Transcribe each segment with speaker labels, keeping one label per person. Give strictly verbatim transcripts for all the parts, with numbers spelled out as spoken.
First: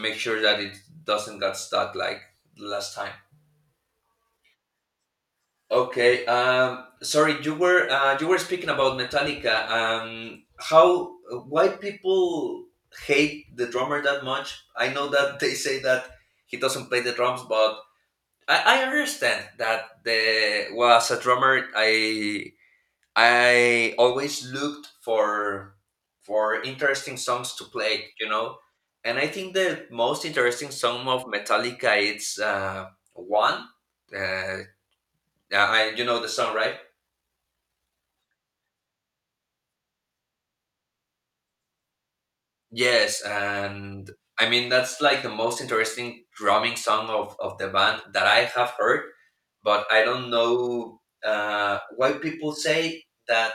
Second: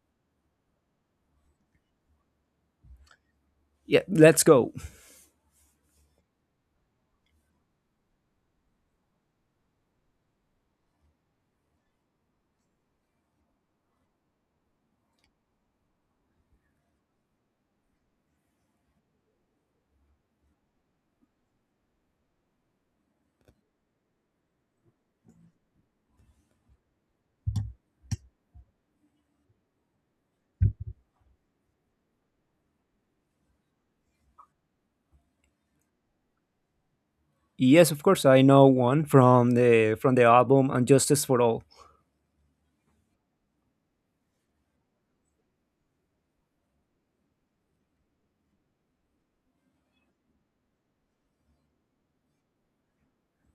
Speaker 1: Make sure that it doesn't get stuck like last time.
Speaker 2: Yeah, let's go.
Speaker 1: Okay. Um, sorry, you were uh, you were speaking about Metallica. Um, how why people hate the drummer that much? I know that they say that he doesn't play the drums, but I, I understand that the was a drummer. I I always looked for for interesting songs to play, you know. And I think the most interesting song of Metallica it's uh, one. Uh, I you know the song, right?
Speaker 2: Yes, of course, I know one from the from the album "Unjustice for All."
Speaker 1: Yes, and I mean that's like the most interesting drumming song of, of the band that I have heard, but I don't know uh, why people say that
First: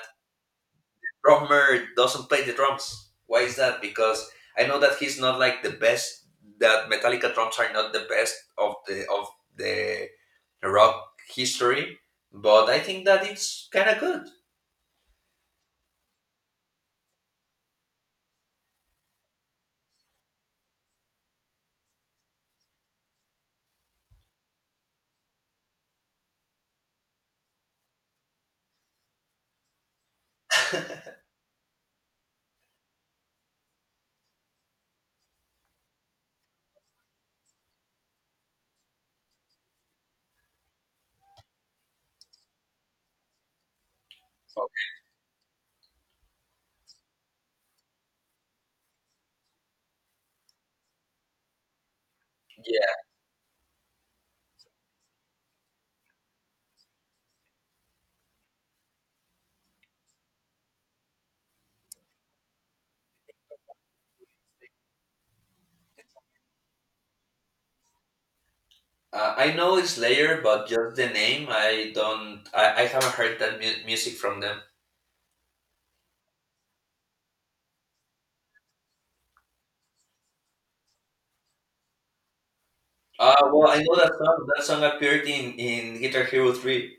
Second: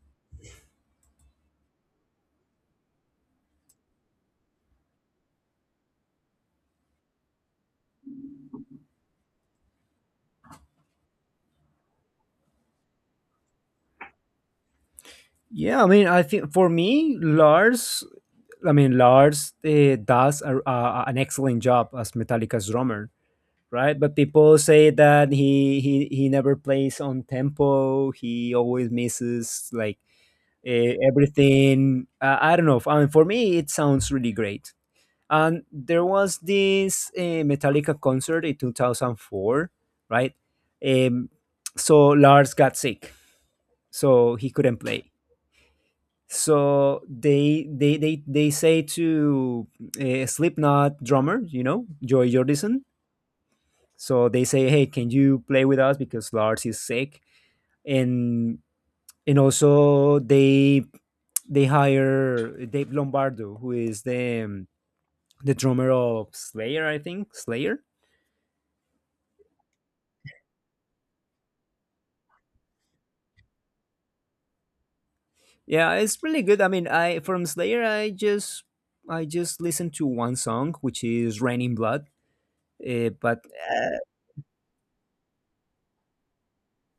Speaker 1: drummer doesn't play the drums. Why is that? Because I know that he's not like the best. That Metallica drums are not the best of the of the rock history, but I think that it's kind of good.
Speaker 2: Yeah, I mean, I think for me, Lars, I mean, Lars uh, does a, a, an excellent job as Metallica's drummer, right? But people say that he he he never plays on tempo. He always misses like uh, everything. Uh, I don't know. I mean, for me, it sounds really great. And there was this uh, Metallica concert in two thousand four, right? Um, so Lars got sick, so he couldn't play. So they they they, they say to uh, Slipknot drummer, you know, Joy Jordison.
Speaker 1: Yeah,
Speaker 2: So they say, hey, can you play with us because Lars is sick, and and also they they hire Dave Lombardo, who is the um, the drummer of Slayer, I think Slayer.
Speaker 1: uh, I know Slayer, but just the name, I don't. I, I haven't heard that mu- music from them.
Speaker 2: Yeah, it's really good. I mean, I, from Slayer, I just I just listened to one song, which is "Rain in Blood." Uh, but
Speaker 1: Uh, well, I know
Speaker 2: uh,
Speaker 1: that song. That song appeared in in Guitar Hero Three.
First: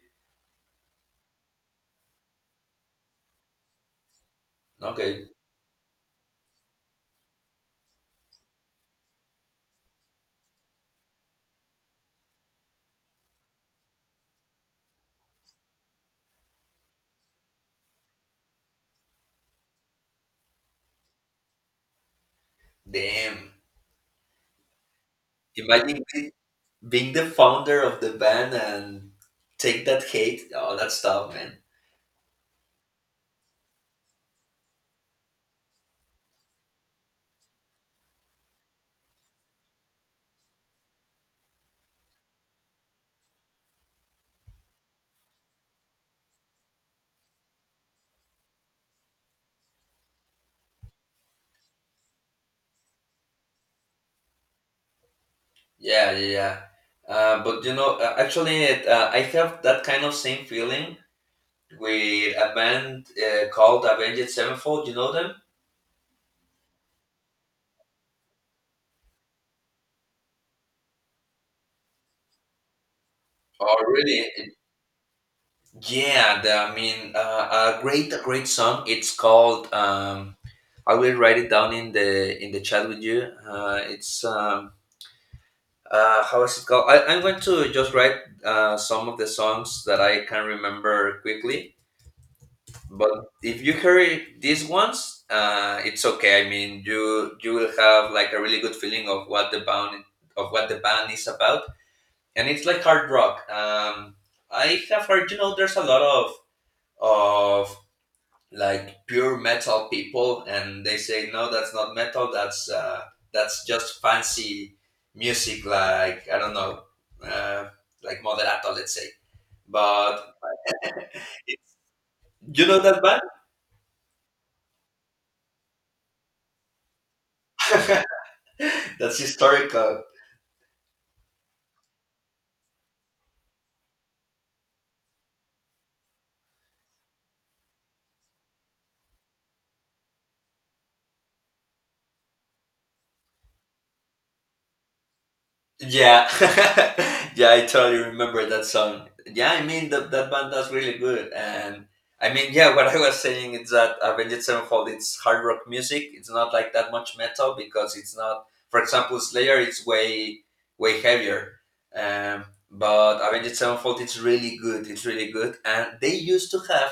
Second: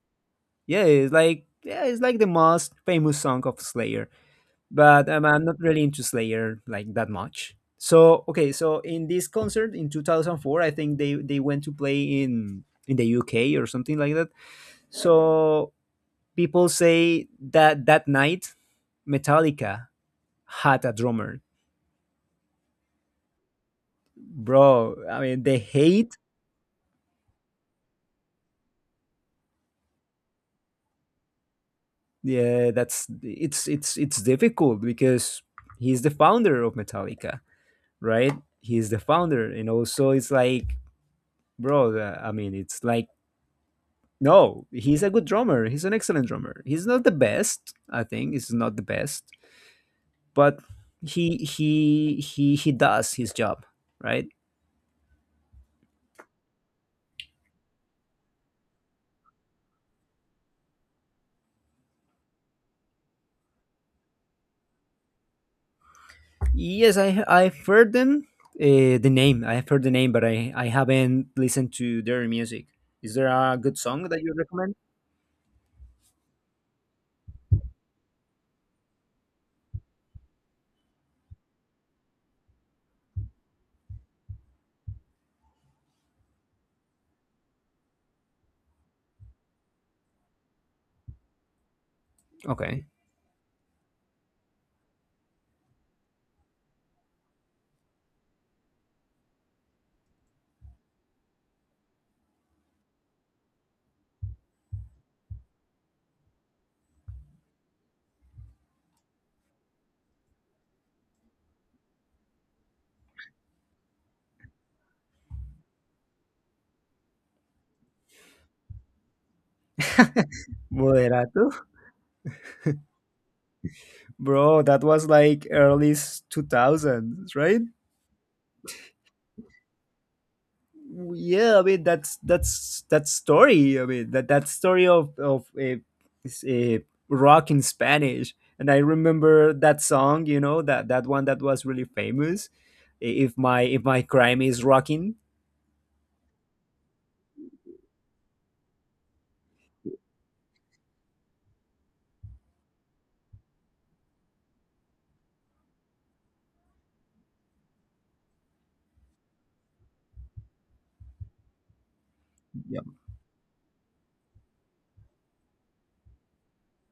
Speaker 2: yeah, it's like yeah, it's like the most famous song of Slayer. But um,
Speaker 1: Okay,
Speaker 2: I'm not really into Slayer like that much. So okay, so in this concert in two thousand four, I think they they went to play in in the U K or something like that. So people say that that night, Metallica had a drummer,
Speaker 1: damn.
Speaker 2: bro. I mean, the
Speaker 1: Imagine
Speaker 2: hate.
Speaker 1: being the founder of the band and take that hate. Oh, that's tough, man.
Speaker 2: Yeah, that's it's it's it's difficult because he's the founder of Metallica, right? He's the founder, and also it's like, bro, uh, I mean, it's like, no, he's a good drummer. He's an excellent drummer. He's not the best, I think. He's not the best, but he he he he does his job, right?
Speaker 1: Yeah, yeah, yeah. Uh, but you know, uh, actually, it, uh, I have that kind of same feeling with a band uh, called Avenged Sevenfold. You know them?
Speaker 2: Yes, I I've heard them. Uh, the name I've heard the name, but I I haven't listened to their music. Is there a good
Speaker 1: Oh,
Speaker 2: song
Speaker 1: really?
Speaker 2: that you recommend?
Speaker 1: Yeah. The, I mean, uh, a great, a great song. It's called. Um, I will write it down in the in the chat with you. Uh, it's um, uh, how is it called? I, I'm going to just write uh, some of the songs that I can remember quickly.
Speaker 2: Okay.
Speaker 1: But if you hear it- these ones, uh, it's okay. I mean, you you will have like a really good feeling of what the band of what the band is about, and it's like hard rock. Um, I have heard, you know, there's a lot of of like pure metal people and they say no that's not metal that's uh that's just fancy music like I don't know uh like moderato let's say but
Speaker 2: Moderato?
Speaker 1: you know that band.
Speaker 2: Bro, that was like early s- two thousands, right?
Speaker 1: That's historical.
Speaker 2: Yeah, I mean that's that's that story. I mean that that story of of a, is a rock in Spanish, and I remember that song. You know that that one that was really famous. I- If my if my crime is rocking.
Speaker 1: Yeah, yeah, I totally remember that song. Yeah, I mean that that band does really good, and I mean, yeah, what I was saying is that Avenged Sevenfold it's hard rock music. It's not like that much metal because it's not. For example, Slayer it's way way heavier, um,
Speaker 2: Yep.
Speaker 1: but Avenged Sevenfold it's really good. It's really good, and they used to have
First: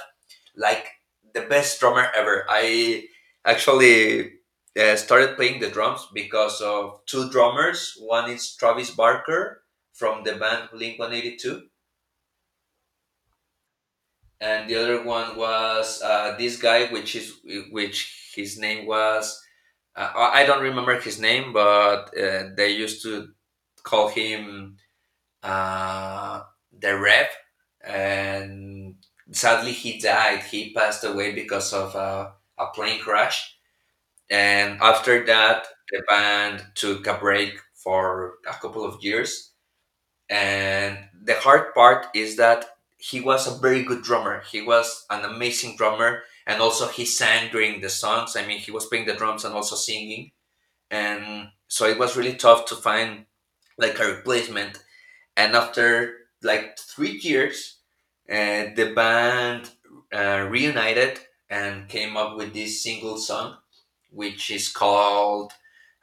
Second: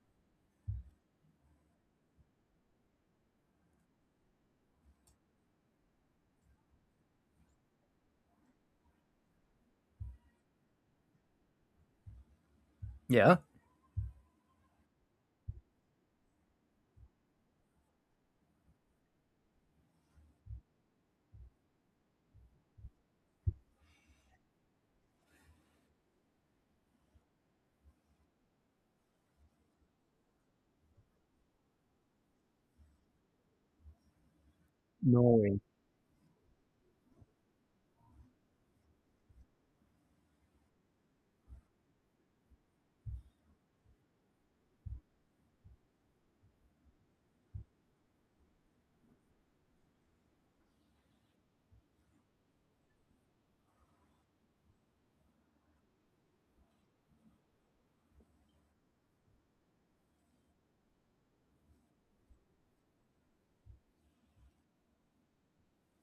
Speaker 1: like the best drummer ever. I actually uh, started playing the drums because of two drummers. One is Travis Barker from the band Blink One Eighty Two,
Speaker 2: Yeah.
Speaker 1: and the other one was uh, this guy, which is which his name was uh, I I don't remember his name, but uh, they used to call him uh, the Rev, and sadly he died. He passed away because of uh, a plane crash. And
Speaker 2: No
Speaker 1: after
Speaker 2: way.
Speaker 1: that, the band took a break for a couple of years. And the hard part is that he was a very good drummer. He was an amazing drummer. And also, he sang during the songs. I mean, he was playing the drums and also singing. And so it was really tough to find like a replacement. And after like three years, uh, the band uh, reunited and came up with this single song which is called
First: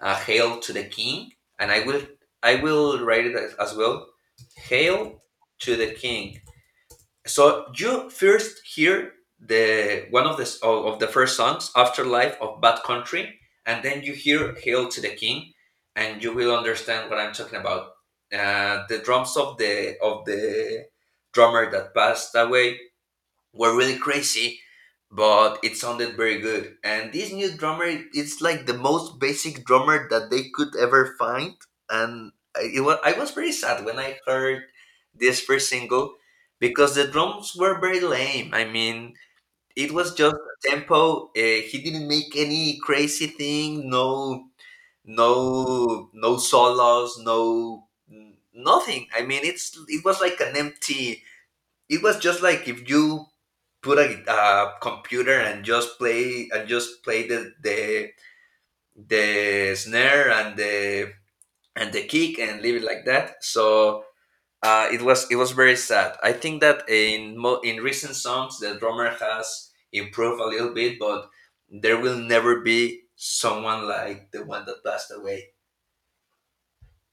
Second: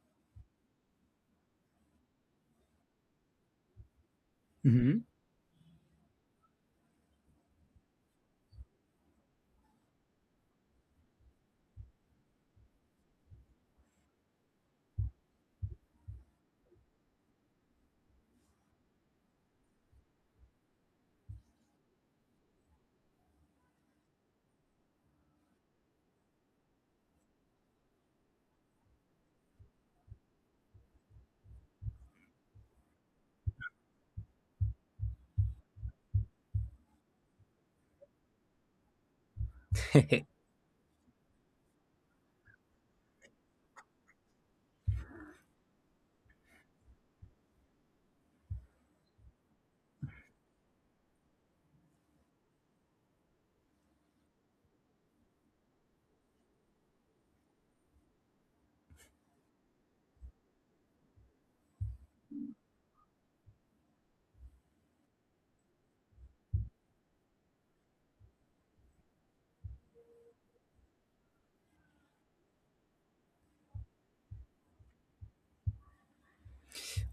Speaker 1: uh, "Hail to the King," and I will I will write it as, as well.
Speaker 2: Hmm.
Speaker 1: "Hail to the King." So you first hear the one of the s- of of the first songs, "Afterlife of Bad Country," and then you hear "Hail to the King," and you will understand what I'm talking about. Uh, the drums of the of the drummer that passed away were really crazy, but it sounded very good. And this new drummer, it's like the most basic drummer that they could ever find. And I, it was, I was pretty sad when I heard this first single because the drums were very lame. I mean, it was just tempo. Uh, he didn't make any crazy thing. No, no, no solos. No, n- nothing. I mean, it's it was like an empty it was just like if you put a, a computer and just play and just play the the the snare and the and the kick and leave it like that. So uh, it was it was very sad. I think that in mo- in recent songs the drummer has improved a little bit, but there will never be someone like the one that passed away.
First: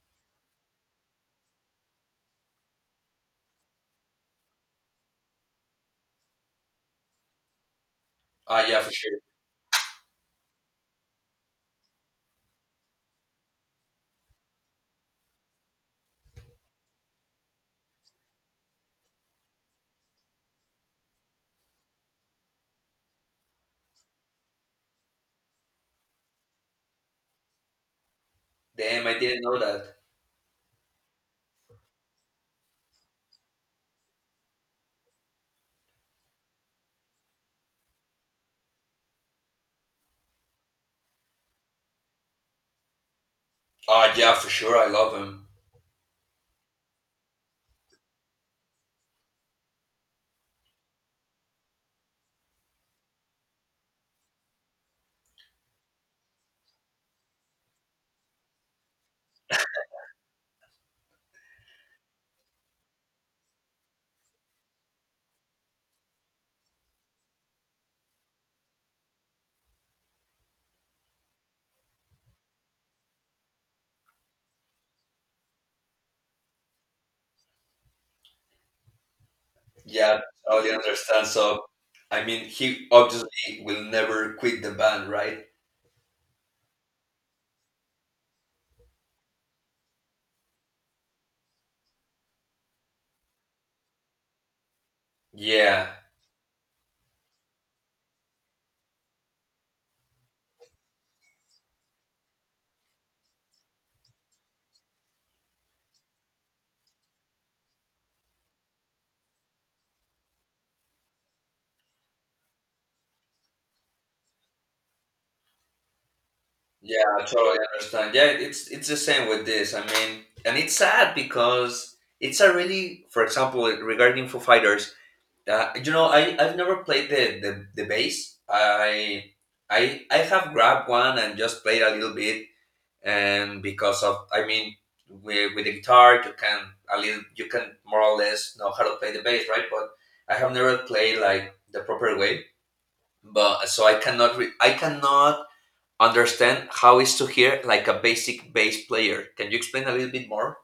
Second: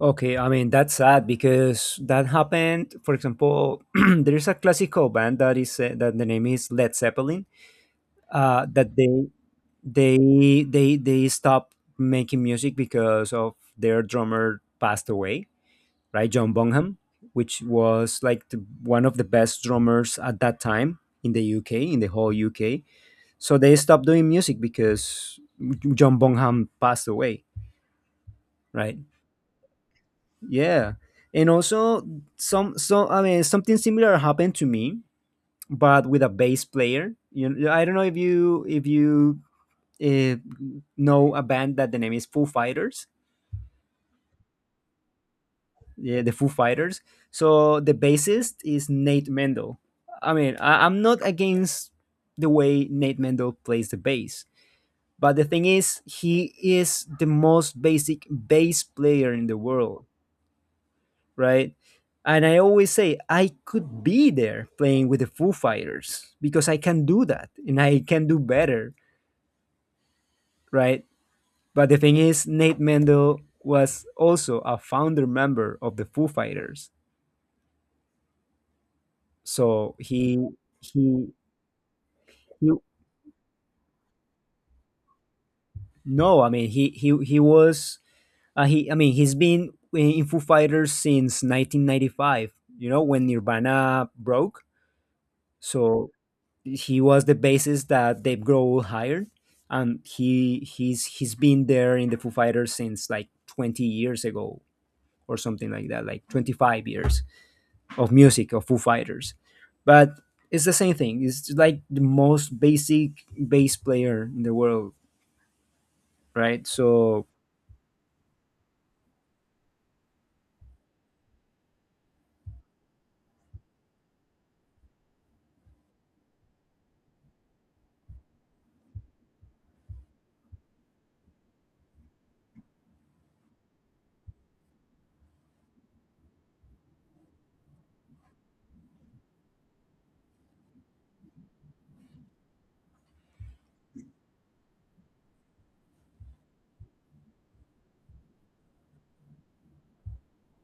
Speaker 2: Okay, I mean that's sad because that happened. For example, there is a classical band that is uh, that the name is Led Zeppelin. Uh,
Speaker 1: Ah, yeah, for
Speaker 2: that they
Speaker 1: sure.
Speaker 2: they they they stopped making music because of their drummer passed away, right? John Bonham, which was like the, one of the best drummers at that time in the uk in the whole UK. So they stopped doing music because John Bonham passed away, right?
Speaker 1: Damn, I didn't know that.
Speaker 2: Yeah, and also some so I mean, something similar happened to me, but with a bass player, you know. I don't know if you if you uh, know a band that the name is Foo Fighters.
Speaker 1: Ah, yeah, for sure. I love him.
Speaker 2: Yeah, the Foo Fighters. So the bassist is Nate Mendel. I mean, I, I'm not against the way Nate Mendel plays the bass, but the thing is, he is the most basic bass player in the world, right? And I always say I could be there playing with the Foo Fighters because I can do that and I can do better, right? But the thing is, Nate Mendel was also a founder member of the Foo Fighters, so
Speaker 1: Yeah,
Speaker 2: he
Speaker 1: totally understand.
Speaker 2: he
Speaker 1: So, I mean,
Speaker 2: You
Speaker 1: he obviously will never quit the band, right?
Speaker 2: No, I mean he he he was uh, he, I mean, he's been in Foo Fighters since nineteen ninety-five. You know when Nirvana broke,
Speaker 1: Yeah,
Speaker 2: so he was the bassist that Dave Grohl hired, and he he's he's been there in the Foo Fighters since like twenty years ago or something like that, like twenty-five years of music of Foo Fighters. But it's the same thing. It's like the most basic bass player in the world, right?
Speaker 1: yeah, I
Speaker 2: So
Speaker 1: totally understand. Yeah, it's it's the same with this. I mean, and it's sad because it's a really, for example, regarding Foo Fighters, uh, you know, I I've never played the the, the bass. I I I have grabbed one and just played a little bit, and because of I mean with, with the guitar you can a little you can more or less know how to play the bass right but I have never played like the proper way but so I cannot re- I cannot understand how is to hear like a basic bass player can you explain a little bit more.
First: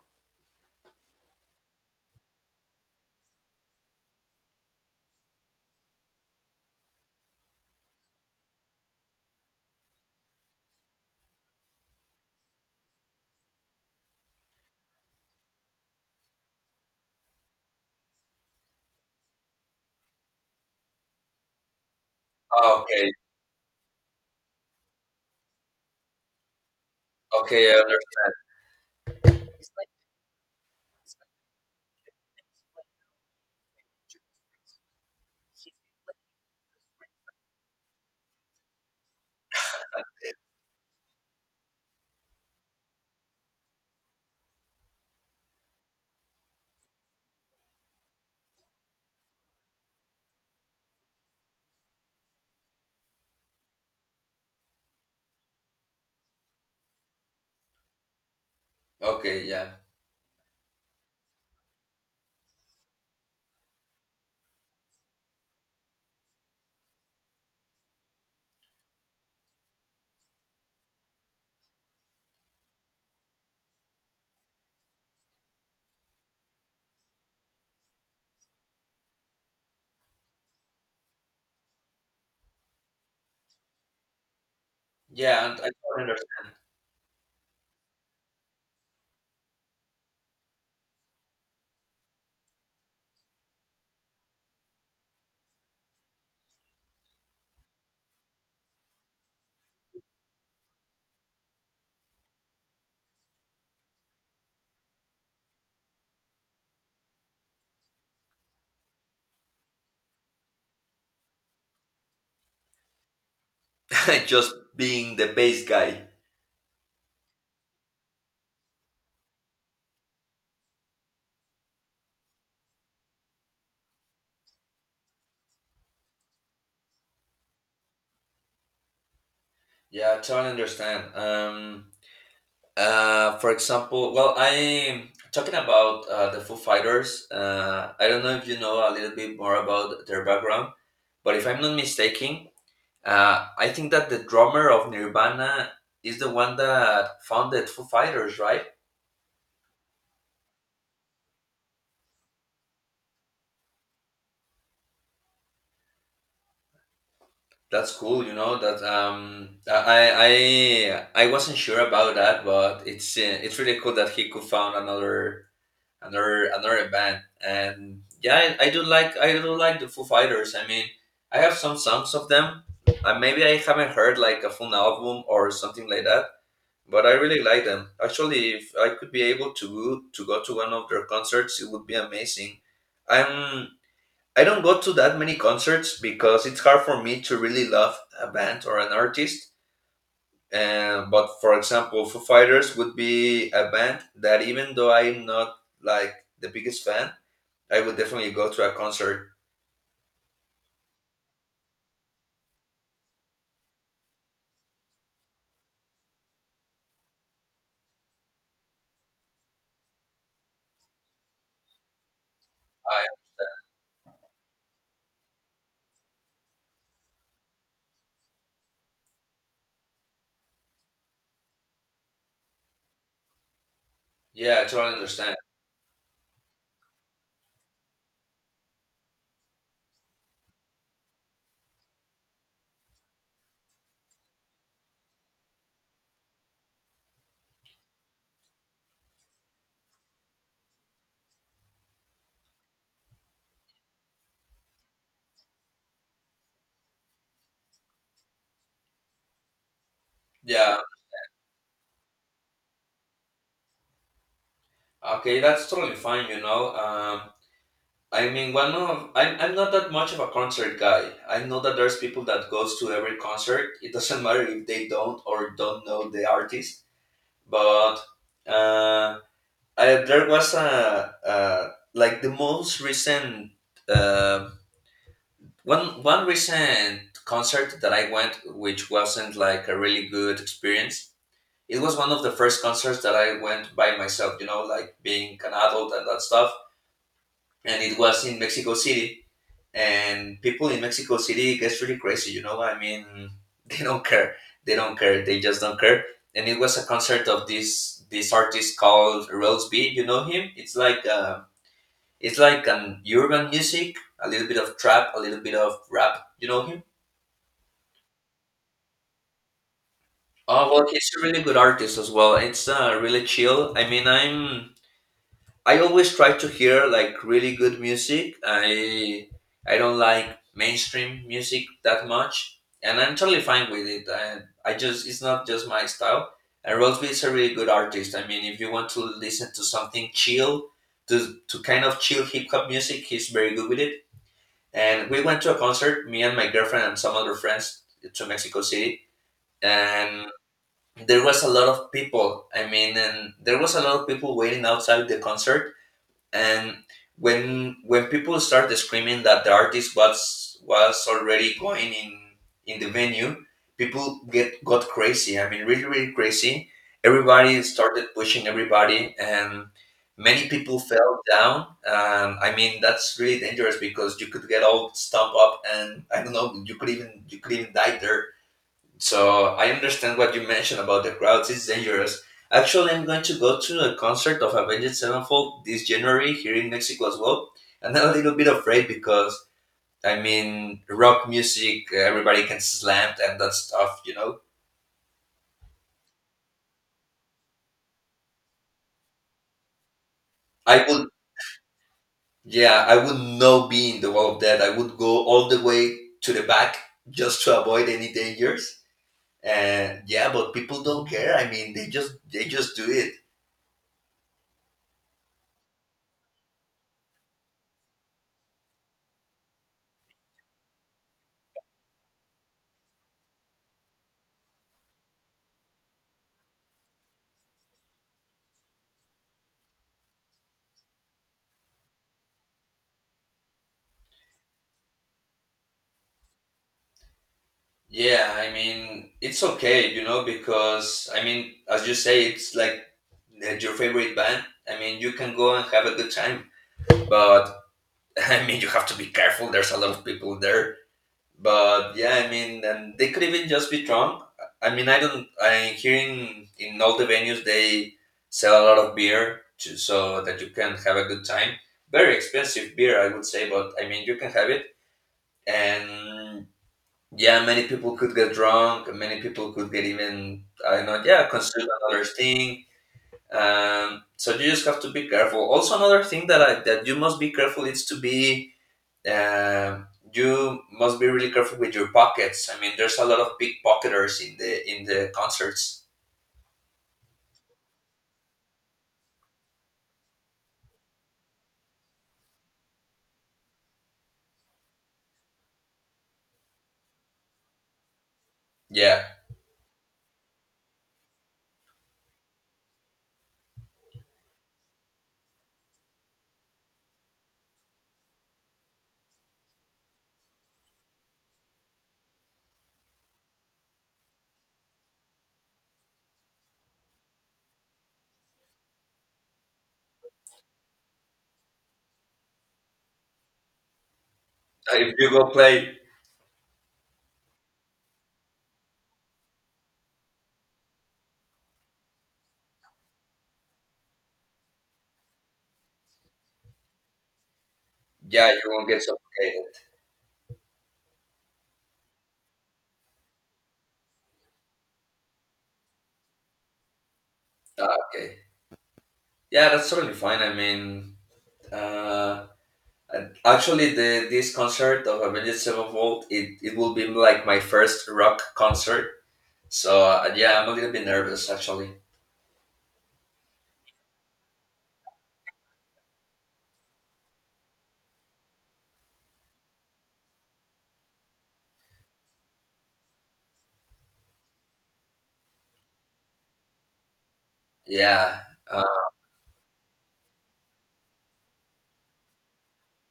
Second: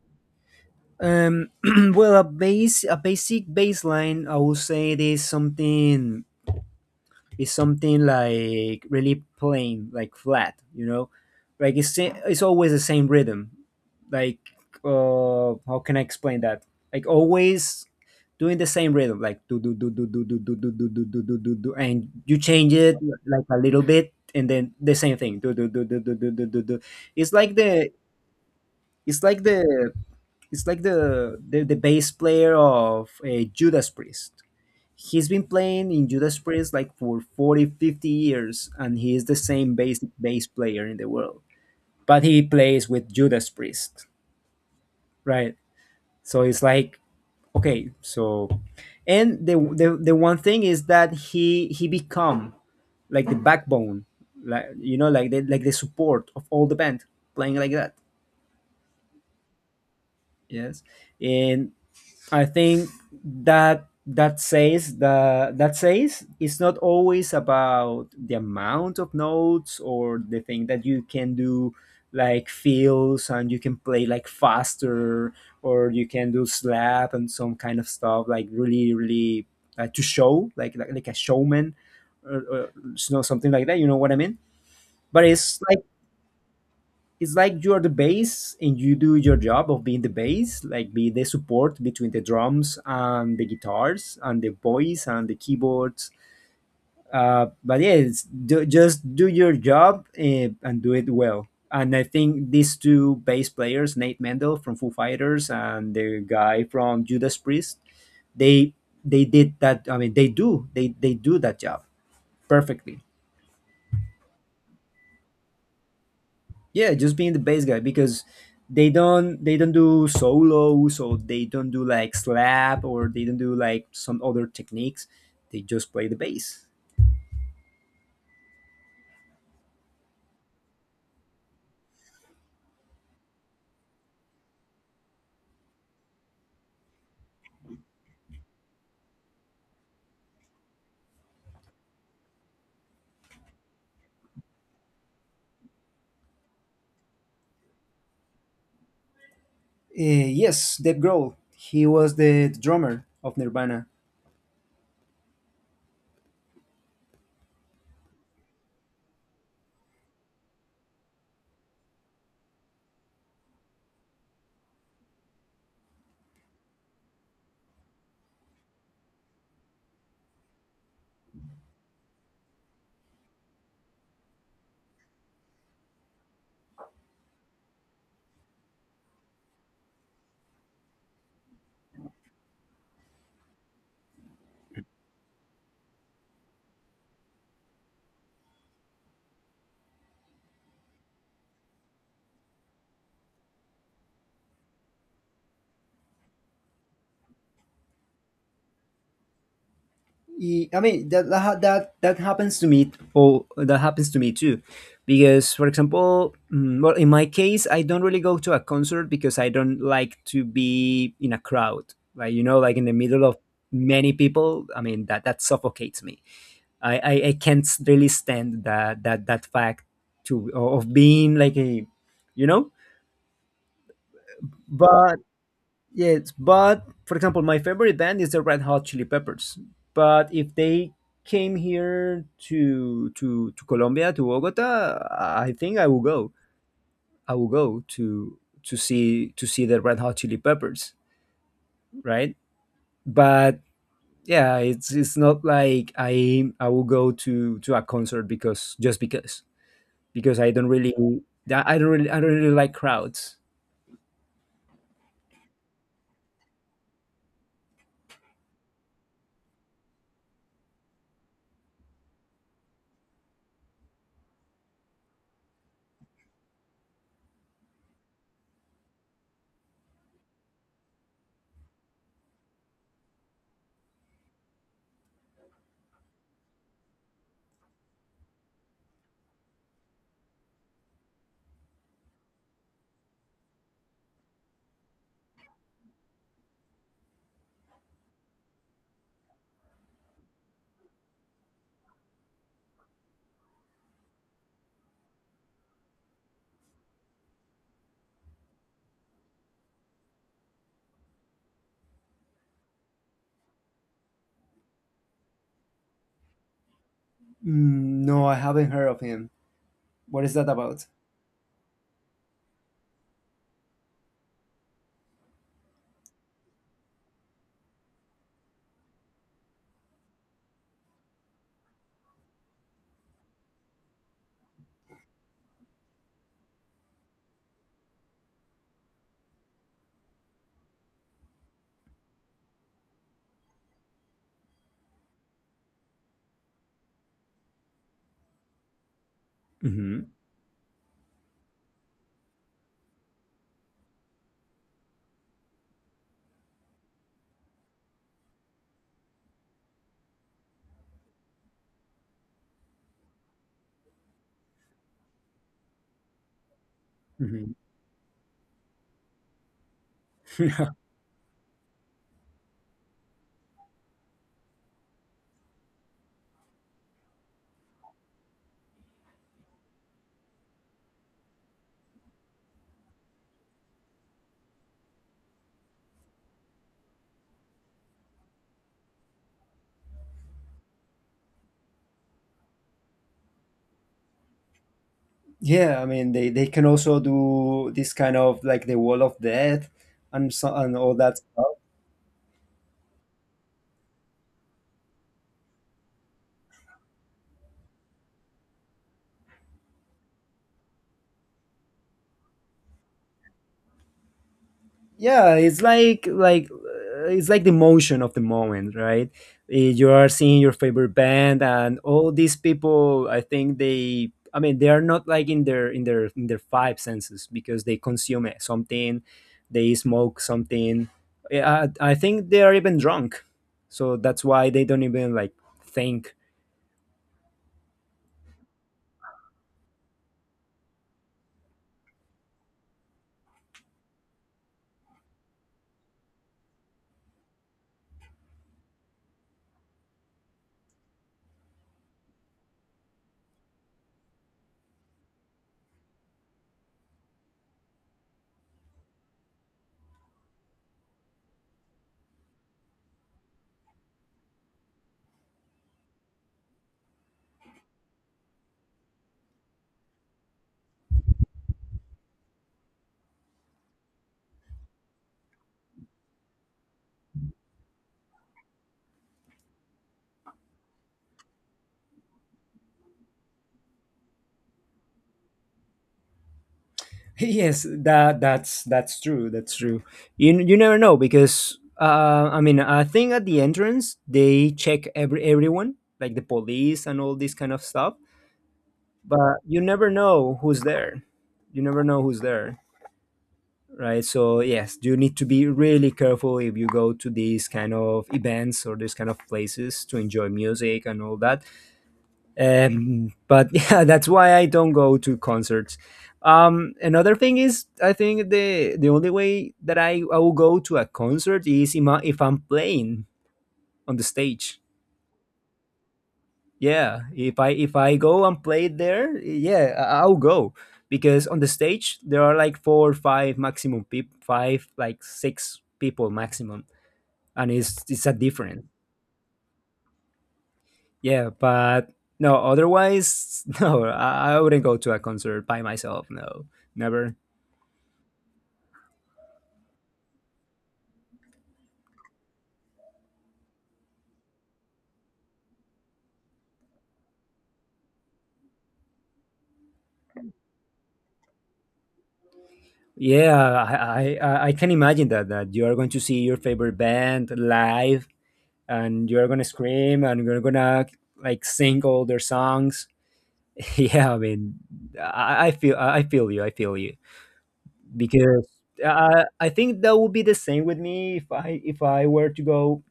Speaker 2: Um, well, a base, a basic baseline, I would say it is something is something like really plain, like flat. You know, like it's sa- it's always the same rhythm. Like, uh, how can I explain that? Like always doing the same rhythm, like do do do do do do do do do do do do do do, and you change it
Speaker 1: Okay.
Speaker 2: like a little bit, and then the same thing. Do do do do do do do do. Do. It's like
Speaker 1: Okay, I
Speaker 2: the
Speaker 1: under-
Speaker 2: it's like the it's like the, the the bass player of uh, Judas Priest. He's been playing in Judas Priest like for forty, fifty years, and he is the same bass bass player in the world. But he plays with Judas Priest, right? So it's like, okay, so and the the, the one thing is that he he become like the backbone, like you know, like the like the support of all the band playing like that.
Speaker 1: okay. Yeah.
Speaker 2: Yes, and I think that that says the that says it's not always about the amount of notes or the thing that you can do like fills, and you can play like faster, or you can do slap and some kind of stuff like really, really, uh, to show like, like like a showman, or, or you know, something like that, you know what I mean. But
Speaker 1: Yeah,
Speaker 2: it's
Speaker 1: and I
Speaker 2: like
Speaker 1: totally
Speaker 2: it's like you are the bass, and you do your job of being the bass, like be the support between the drums and the guitars and the voice and the keyboards. Uh, but yeah, it's, do, just do your job, uh, and do it well. And I think these two bass players, Nate Mendel from Foo Fighters and the guy from Judas Priest, they they did that. I mean, they do they they do that job perfectly.
Speaker 1: understand. Just being the bass guy.
Speaker 2: Yeah, just being the bass guy, because they don't they don't do solos, or they don't do like slap, or they don't do like some other techniques. They just play the bass.
Speaker 1: Yeah, I totally understand. um Uh, for example, well, I'm talking about uh, the Foo Fighters. Uh, I don't know if you know a little bit more about their background, but if I'm not mistaken, uh, I think that the drummer of Nirvana is the one that founded Foo Fighters, right?
Speaker 2: Uh, yes, Dave Grohl. He was the drummer of Nirvana.
Speaker 1: That's cool, you know. That um, I I I wasn't sure about that, but it's uh, it's really cool that he could found another another another band and yeah I, I do like I do like the foo fighters I mean I have some songs of them and maybe I haven't heard like a full album or something like that but I really like them actually if I could be able to go to go to one of their concerts it would be amazing i'm I don't go to that many concerts because it's hard for me to really love a band or an artist and but for example foo fighters would be a band that even though I'm not like the biggest fan I would definitely go to a concert.
Speaker 2: Ye- I mean that that ha- that that happens to me, or that happens to me too, because for example, mm, well, in my case, I don't really go to a concert because I don't like to be in a crowd, like you know, like in the
Speaker 1: I,
Speaker 2: middle of many people. I mean that that suffocates me. I I, I can't really stand that that that fact to of being like a, you know,
Speaker 1: yeah, I totally
Speaker 2: but.
Speaker 1: understand.
Speaker 2: Yes, but for example, my favorite band is the Red Hot Chili Peppers. But if they came here to to to Colombia, to Bogota, I think I will go. I will go to to see to see the Red Hot Chili Peppers, right? But yeah, it's it's not like I I will go to to a concert because just because because I don't
Speaker 1: Yeah,
Speaker 2: really I don't really I don't really like crowds.
Speaker 1: okay, that's totally fine, you know. Um, I mean, one of I'm, I'm not that much of a concert guy. I know that there's people that goes to every concert. It doesn't matter if they don't or don't know the artist. But uh, I, there was a, uh like the most recent uh, one one recent concert that I went, which wasn't like a really good experience it was one of the first concerts that I went by myself, you know, like being an adult and that stuff. And it was in Mexico City. And people in Mexico City gets really crazy, you know. I mean, they don't care. They don't care. They just don't care. And it was a concert of this this artist called Rose B. You know him? It's like uh, it's like an urban music, a little bit of trap, a little bit of rap. You know him?
Speaker 2: Mm, no, I haven't heard of him. What is that
Speaker 1: Oh
Speaker 2: about?
Speaker 1: well, he's a really good artist as well. It's uh, really chill. I mean, I'm I always try to hear like really good music. I I don't like mainstream music that much, and I'm totally fine with it. I, I just it's not just my style. And Rosby is a really good artist. I mean, if you want to listen to something chill, to to kind of chill hip hop music, he's very good with it. And we went to a concert, me and my girlfriend and some other friends, to Mexico City,
Speaker 2: Hmm.
Speaker 1: and there was a lot of people. I mean, and there was a lot of people waiting outside the concert and when when people started screaming that the artist was was already going in in the venue people get got crazy I mean really really crazy
Speaker 2: Hmm.
Speaker 1: everybody started pushing everybody and many people fell down um, I mean that's really dangerous because you could get all stumped up and I don't know you could even you could even die there so I understand what you mentioned about the crowds. It's dangerous. Actually, I'm going to go to a concert of Avenged Sevenfold this January here in Mexico as well, and I'm a little bit afraid because I mean rock music, everybody can slam and that stuff, you know.
Speaker 2: Yeah, I mean they, they can also do this kind of like the wall of death and so and
Speaker 1: I
Speaker 2: all
Speaker 1: would,
Speaker 2: that stuff.
Speaker 1: yeah, I would not be in the wall of death. I would go all the way to the back just to avoid any dangers. And yeah, but people don't care. I mean, they just they just do it.
Speaker 2: Yeah, it's like like uh, it's like the motion of the moment, right? Eh, You are seeing your favorite band and all these people. I think they, I mean, they are not like in their in their in their five senses because they consume it- something, they smoke something. Yeah, I, I think they are even drunk, so that's why they don't even like think.
Speaker 1: Yeah, I mean, it's okay, you know, because I mean, as you say, it's like uh, your favorite band. I mean, you can go and have a good time, but I mean, you have to be careful. There's a lot of people there, but yeah, I mean, and they could even just be drunk. I mean, I don't. I hearing in all the venues they sell a lot of beer to, so that you can have a good time. Very expensive beer, I would say, but I mean, you can have it and yeah, many people could get drunk. Many people could get even, I don't know, yeah, consume another thing. Um, so you just have to be careful. Also, another thing that I, that you must be careful is to be, um you must be really careful with your pockets. I mean, there's a lot of pickpocketers in the in the concerts.
Speaker 2: Yes, that that's that's true, that's true. You you never know because uh I mean, I think at the entrance they check every everyone, like the police and all this kind of stuff.
Speaker 1: Yeah.
Speaker 2: But you never know who's there. You never know who's there, right? So yes, you need to be really careful if you go to these kind of events or these kind of places to enjoy music and all that. um, but yeah, that's why I don't go to concerts. um another thing is, I think the the only way that i, I will go to a concert is if I- if i'm playing on the stage.
Speaker 1: Uh, if you go play,
Speaker 2: Yeah, if i if i go and play there, yeah, I- i'll go, because on the stage there are like four five maximum people, five like six people maximum, and it's it's a
Speaker 1: yeah, you
Speaker 2: different.
Speaker 1: won't get suffocated.
Speaker 2: Yeah, but no, otherwise, no, I, I wouldn't go to a concert by myself. No, never.
Speaker 1: Ah, okay, yeah, that's totally fine. I mean, uh, and actually, the this concert of Avenged Sevenfold, it, it will be like my first rock concert. So uh, yeah, I'm a little bit nervous actually.
Speaker 2: Yeah, I, I, I can imagine that, that you are going to see your favorite band live, and you're going to scream, and you're going to like sing all their songs. Yeah, I mean, I, I feel I feel you. I feel you
Speaker 1: Yeah,
Speaker 2: because
Speaker 1: uh,
Speaker 2: I, I think that would be the same with me if I if I were to go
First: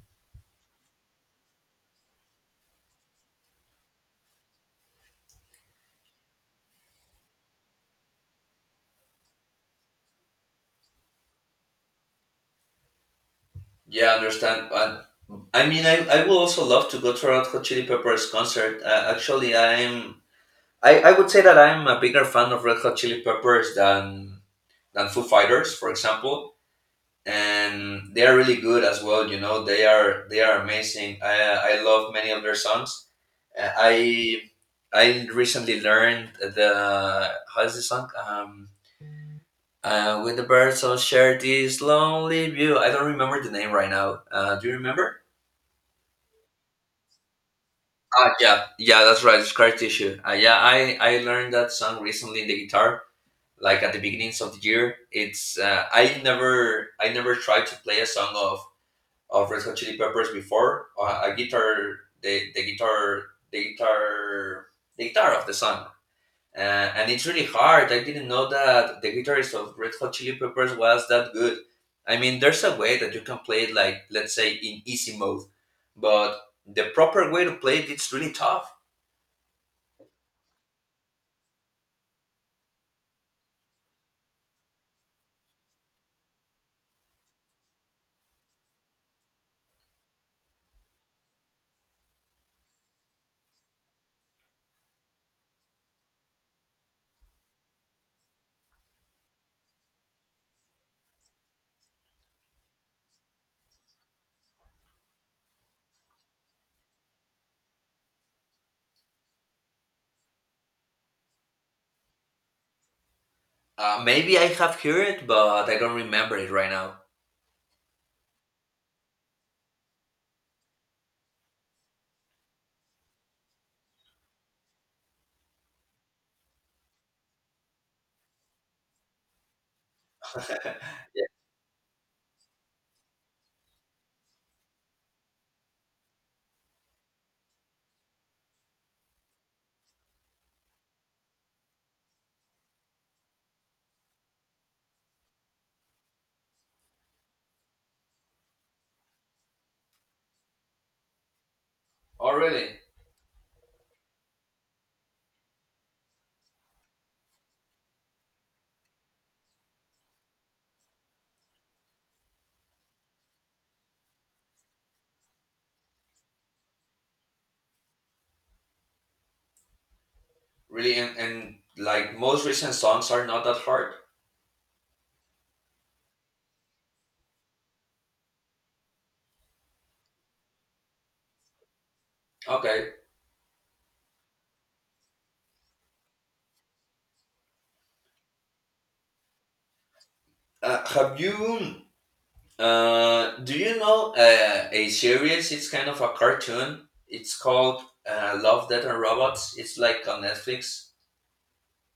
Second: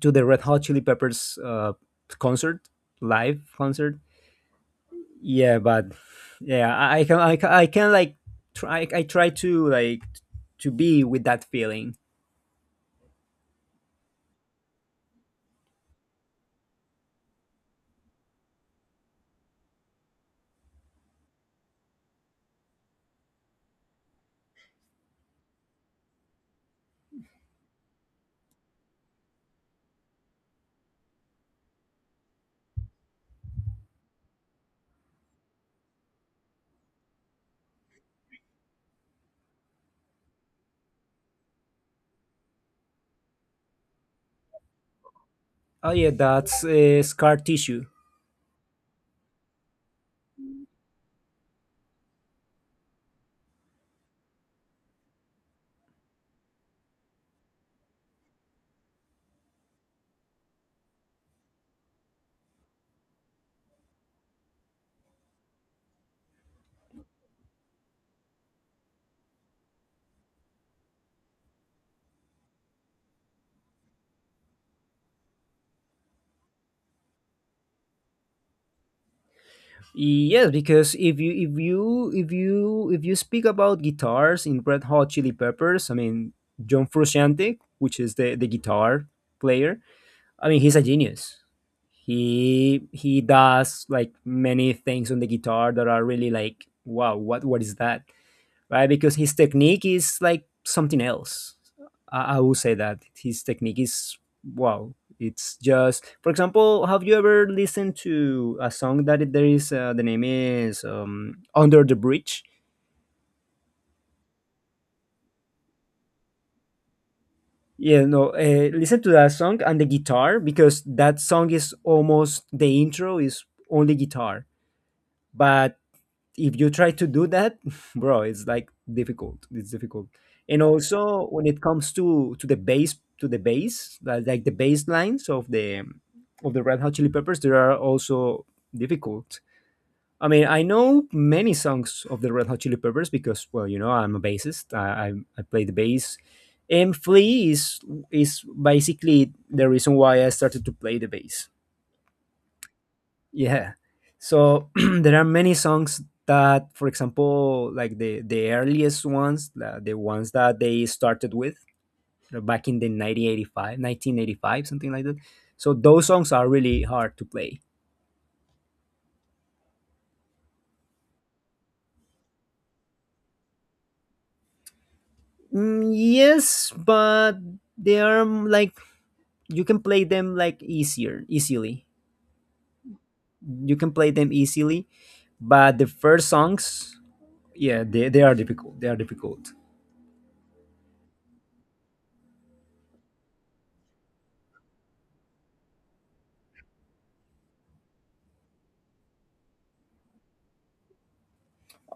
Speaker 2: to the Red Hot Chili Peppers uh, concert live concert. Yeah, but yeah, i, I can I, can- I can like try i try to like to be with that feeling.
Speaker 1: yeah, I understand. And I mean, I, I would also love to go to Red Hot Chili Peppers concert. Uh, actually, I'm I, I would say that I'm a bigger fan of Red Hot Chili Peppers than than Foo Fighters, for example. And they are really good as well. You know, they are they are amazing. I I love many of their songs. Uh, I I recently learned the how's the song? Um, uh, when the birds all share this lonely view. I don't remember the name right now. Uh, do you remember?
Speaker 2: Oh yeah, that's uh, Scar Tissue.
Speaker 1: Ah, yeah, yeah, that's right. It's scar tissue. Uh, yeah, I I learned that song recently in the guitar, like at the beginnings of the year. It's uh, I never I never tried to play a song of of Red Hot Chili Peppers before. Uh, a guitar the the guitar the guitar the guitar of the song Uh, and it's really hard. I didn't know that the guitarist of Red Hot Chili Peppers was that good. I mean, there's a way that you can play it, like let's say in easy mode, but the proper way to play it, it's really tough.
Speaker 2: Yes, because if you if you if you if you speak about guitars in Red Hot Chili Peppers, I mean, John Frusciante, which is the the guitar player, I mean, he's a genius. He he does like many things on the guitar that are really like, wow, what what is that, right? Because his technique is like something else. I, I will say that his technique is, wow. It's just, for example, have you ever listened to a song that it- there is, uh, the name is, um, Under the Bridge?
Speaker 1: Uh, maybe I have heard it, but I don't remember it right now.
Speaker 2: Yeah, no. Uh, listen to that song and the guitar, because that song is almost, the intro is only guitar, but if you try to do that, bro, it's like difficult. It's difficult. And
Speaker 1: Yeah.
Speaker 2: also, when it comes to to the bass, to the bass, like, like the bass lines of the of the Red Hot Chili Peppers, they are also difficult. I mean, I know many songs of the Red Hot Chili Peppers because, well, you know I'm a bassist, i i, I play the bass. And Flea is is basically the reason why I started to play the bass.
Speaker 1: Oh, really?
Speaker 2: Yeah. So there are many songs that, for example, like the the earliest ones, the, the ones that they started with, uh, back in the nineteen eighty five, nineteen eighty five, something like that. So those songs are really hard to play.
Speaker 1: Really? And, and like most recent songs are not that hard.
Speaker 2: Mm, yes, but they are, mm, like, you can play them like easier, easily.
Speaker 1: Okay.
Speaker 2: You can play them easily, but the first songs, yeah, they, they are difficult. They are difficult.
Speaker 1: Uh, have you? Uh, do you know uh, a series? It's kind of a cartoon. It's called uh, Love, Death and Robots. It's like on Netflix.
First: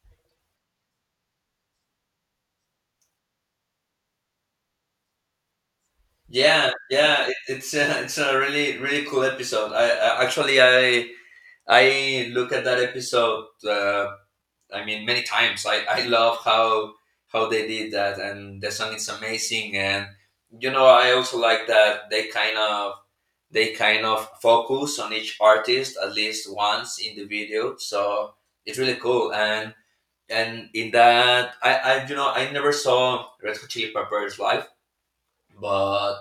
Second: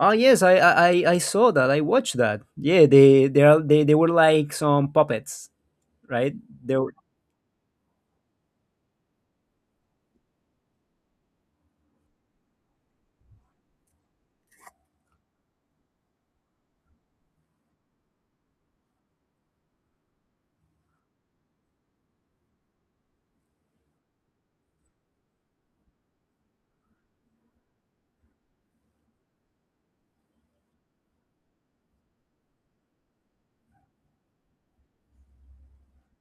Speaker 2: Oh yes, I, I I I saw that. I watched that. Yeah, they they are they, they were like some puppets, right?
Speaker 1: Yeah,
Speaker 2: They were,
Speaker 1: yeah. It, it's a, it's a really really cool episode. I, I actually I I look at that episode uh, I mean, many times. I, I love how how they did that, and the song is amazing. And you know, I also like that they kind of they kind of focus on each artist at least once in the video. So it's really cool. And and in that, I, I you know I never saw Red Hot Chili Peppers live, but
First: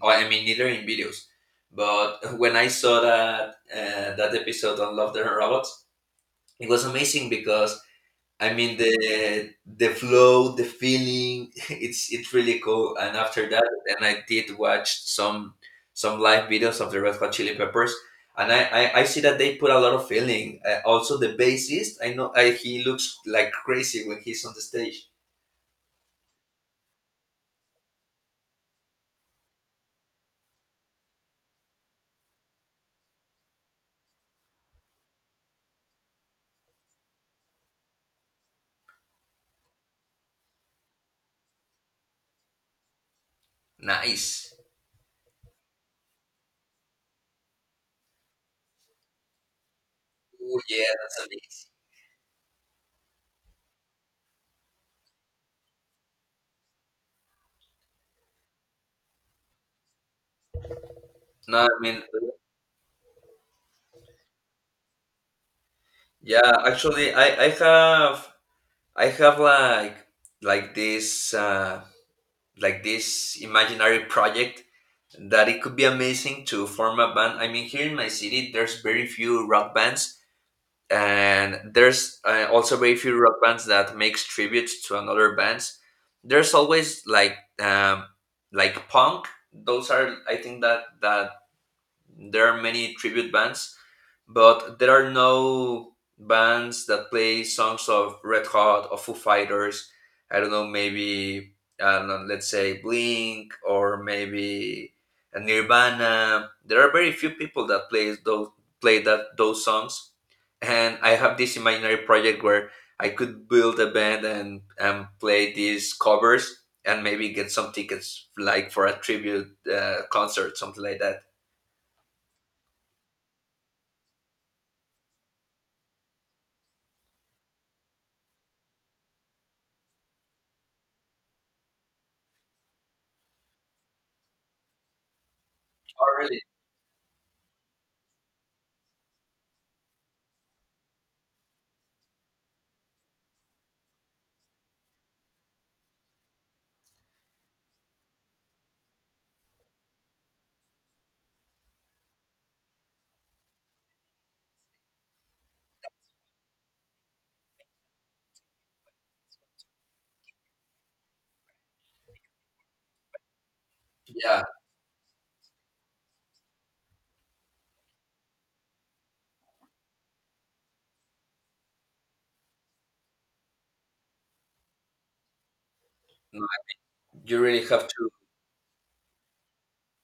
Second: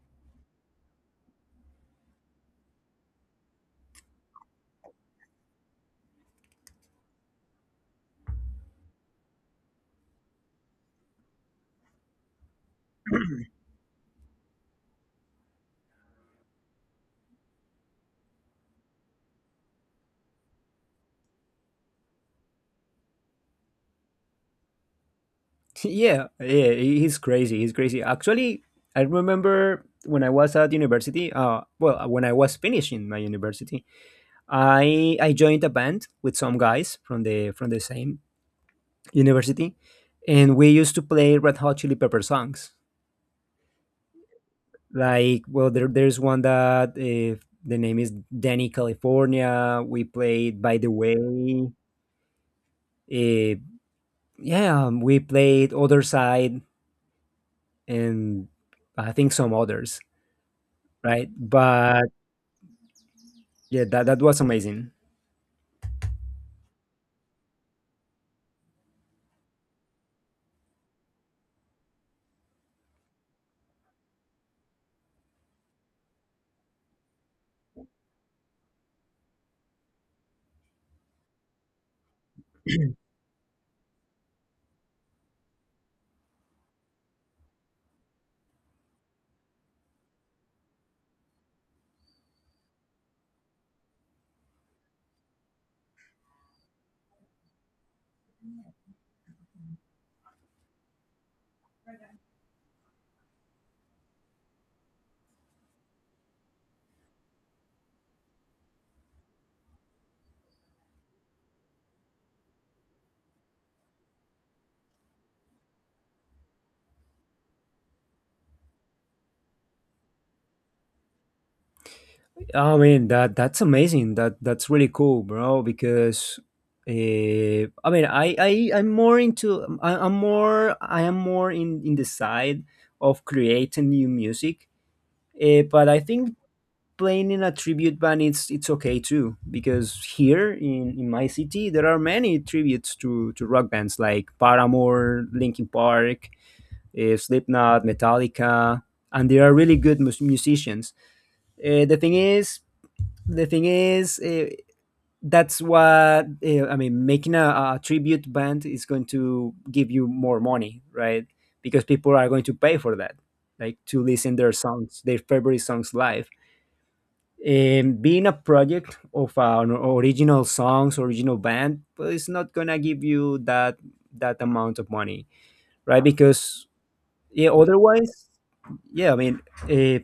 Speaker 1: or, I mean neither in videos. But when I saw that uh, that episode on Love the Robots, it was amazing because I mean the the flow, the feeling. It's it's really cool. And after that, and I did watch some some live videos of the Red Hot Chili Peppers, and I I, I see that they put a lot of feeling. Uh, also, the bassist, I know I, he looks like crazy when he's on the stage.
Speaker 2: yeah, yeah. he- He's crazy. He's crazy. Actually, I remember when I was at university. Uh, well, uh, when I was finishing my university, I I joined a band with some guys from the from the same university, and we used to play Red Hot Chili Pepper songs.
Speaker 1: Nice.
Speaker 2: Like, well, there, there's one that, uh, the name is Danny California, we
Speaker 1: Oh
Speaker 2: played, by
Speaker 1: yeah,
Speaker 2: the way.
Speaker 1: that's amazing.
Speaker 2: uh, yeah, um, we played Other Side, and I think some others, right?
Speaker 1: No, I mean,
Speaker 2: But yeah, that, that was amazing.
Speaker 1: yeah. Actually, I I have I have like like this uh, like this imaginary project that it could be amazing to form a band. I mean, here in my city, there's very few rock bands, and there's uh, also very few rock bands that makes tributes to another bands. There's always like um, like punk. Those are I think that that there are many tribute bands, but there are no bands that play songs of Red Hot or Foo Fighters. I don't know, maybe I don't know, let's say Blink or maybe Nirvana. There are very few people that plays those play that those songs, and I have this imaginary project where I could build a band and and play these covers and maybe get some tickets like for a tribute uh, concert, something like that.
Speaker 2: I mean, that that's amazing, that that's really cool, bro, because uh, I mean, I, I I'm more into I, I'm more I am more in in the side of creating new music, uh, but I
Speaker 1: Oh,
Speaker 2: think
Speaker 1: really?
Speaker 2: playing in a tribute band, it's it's okay too, because here in, in my city there are many tributes to, to rock bands like Paramore, Linkin Park, uh, Slipknot, Metallica, and they are really good mus- musicians. Uh, the thing is, the thing is, uh, that's what, uh, I mean. Making a, a tribute band is going to give you more money, right? Because people are going to pay for that, like to listen
Speaker 1: Yeah,
Speaker 2: their songs, their favorite songs live. um, being a project of an original songs original band, well, it's not gonna give you that, that amount of money, right?
Speaker 1: no,
Speaker 2: Because
Speaker 1: you
Speaker 2: yeah.
Speaker 1: really have to.
Speaker 2: Otherwise, yeah, I mean, uh,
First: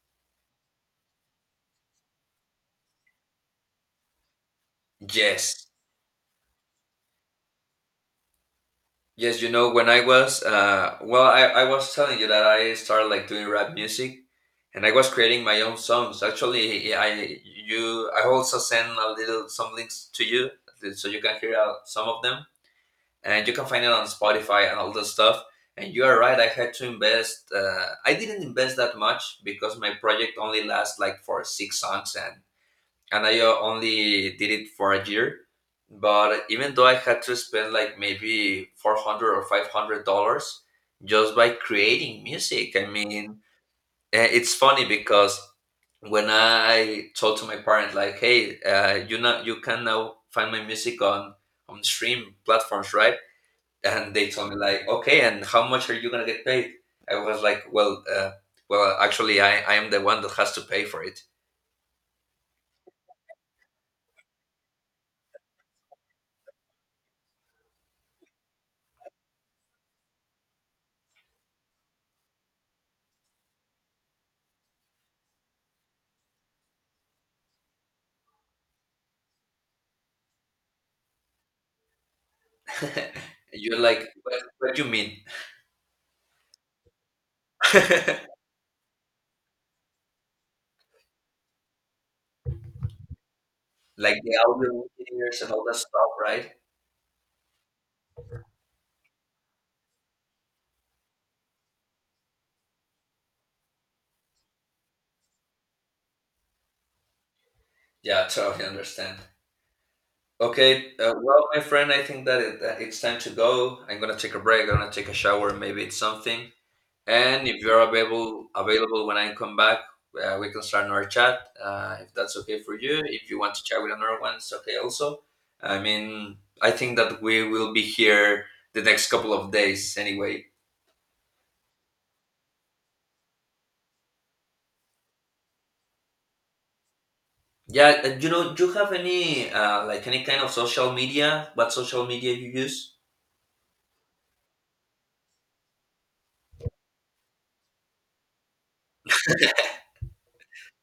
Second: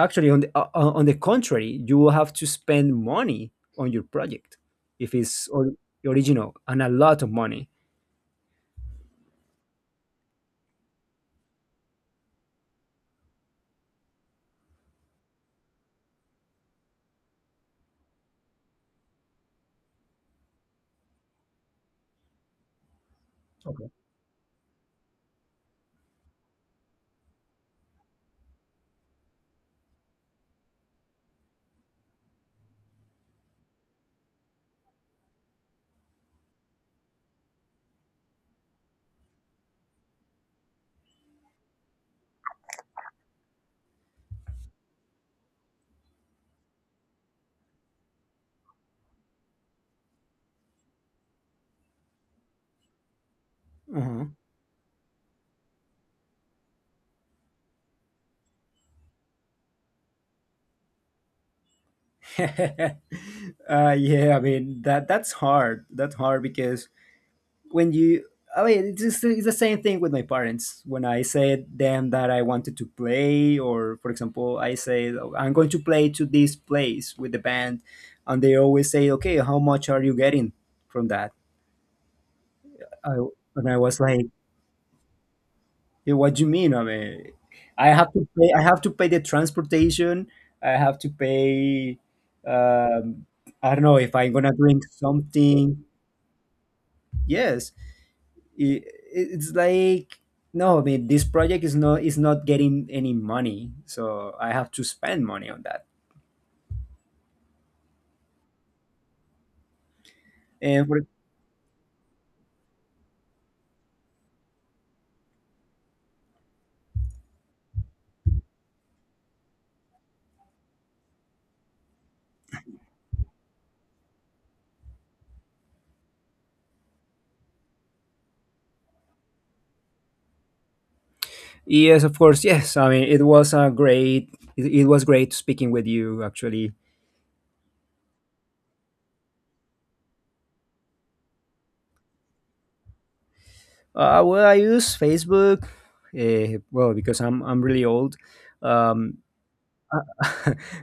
Speaker 2: actually, on the uh, uh, on the contrary, you will have to spend money on your project if it's
Speaker 1: Yes,
Speaker 2: or- original. And a lot of money.
Speaker 1: yes. You know, when I was, uh, well, I, I was telling you that I started like doing rap music, and I was creating my own songs. Actually, I you I also send a little some links to you so you can hear out some of them, and you can find it on Spotify and all this stuff. And you are right. I had to invest. Uh, I didn't invest that much because my project only lasts like for six songs, and. And I uh, only did it for a year. But even though I had to spend like maybe four hundred or five hundred dollars just by creating music, I mean, eh, it's funny because when I told to my parents like, "Hey, uh, you know, you can now find my music on on stream platforms, right?" And
Speaker 2: Uh-huh.
Speaker 1: they told me like, "Okay, and how much are you gonna get paid?" I was like, "Well, uh, well, actually, I I am the one that has to pay for it."
Speaker 2: uh, yeah, I mean, that that's hard, that's hard, because when you, I mean, it's, just, it's the same thing with my parents. When I said them that I wanted to play, or for example, I say, I'm going to play to this place with the band, and they always say, "Okay, how much are you getting from that?" I, and I
Speaker 1: You're
Speaker 2: was
Speaker 1: like,
Speaker 2: like,
Speaker 1: what, what do you mean?
Speaker 2: "Yeah, what do you mean? I mean, I have to pay. I have to pay the transportation. I have to pay. Um, I don't know if
Speaker 1: Like
Speaker 2: I'm
Speaker 1: the
Speaker 2: gonna
Speaker 1: audio
Speaker 2: drink
Speaker 1: engineers and all that
Speaker 2: something."
Speaker 1: stuff, right?
Speaker 2: Yes, i- it's like, no, I mean, this project is not, is not getting any money, so I have to spend money on that.
Speaker 1: Yeah, totally understand.
Speaker 2: And
Speaker 1: Okay,
Speaker 2: for,
Speaker 1: uh, well, my friend, I think that it, that it's time to go. I'm gonna take a break. I'm gonna take a shower. Maybe it's something. And if you're available, available when I come back, uh, we can start another chat. Uh, if that's okay for you, if you want to chat with another one, it's okay. Also, I mean, I think that we will be here the next couple of days anyway.
Speaker 2: yes, of course. Yes, I mean, it was a great it, it was great speaking with you, actually.
Speaker 1: Yeah, uh, you know, do you have any uh, like any kind of social media? What social media you use?
Speaker 2: uh, well, I use Facebook. uh, well, because i'm i'm really old. um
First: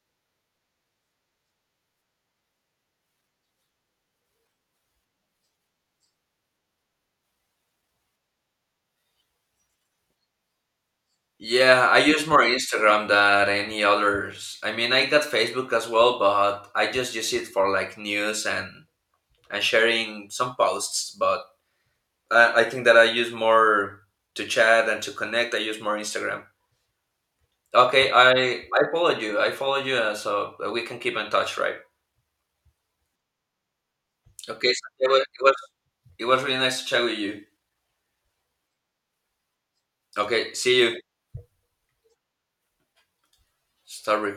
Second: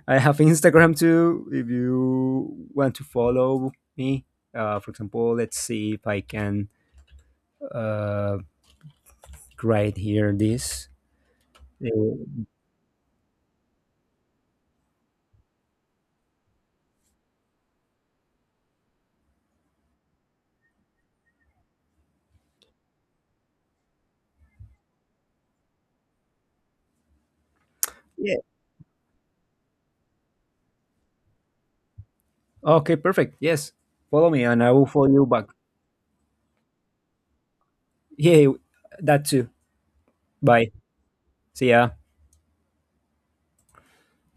Speaker 2: I have Instagram too if you want to follow me. uh, for example, let's see if I can uh, write here this.
Speaker 1: Yeah,
Speaker 2: Eh,
Speaker 1: I use more Instagram than any others. I mean, I got Facebook as well, but I just use it for like news and and sharing some posts. But I, I think that I use more to chat and to connect. I use more Instagram. Okay, I
Speaker 2: Yeah.
Speaker 1: I follow you. I follow you, uh, so we can keep in touch, right?
Speaker 2: Okay, perfect. Yes. Follow me and I
Speaker 1: Okay, so
Speaker 2: will
Speaker 1: it
Speaker 2: follow
Speaker 1: was
Speaker 2: you
Speaker 1: it
Speaker 2: back.
Speaker 1: was, it was really nice to chat with you.
Speaker 2: Yeah, that too.
Speaker 1: Okay,
Speaker 2: Bye.
Speaker 1: see you.
Speaker 2: See ya.
Speaker 1: Start recording.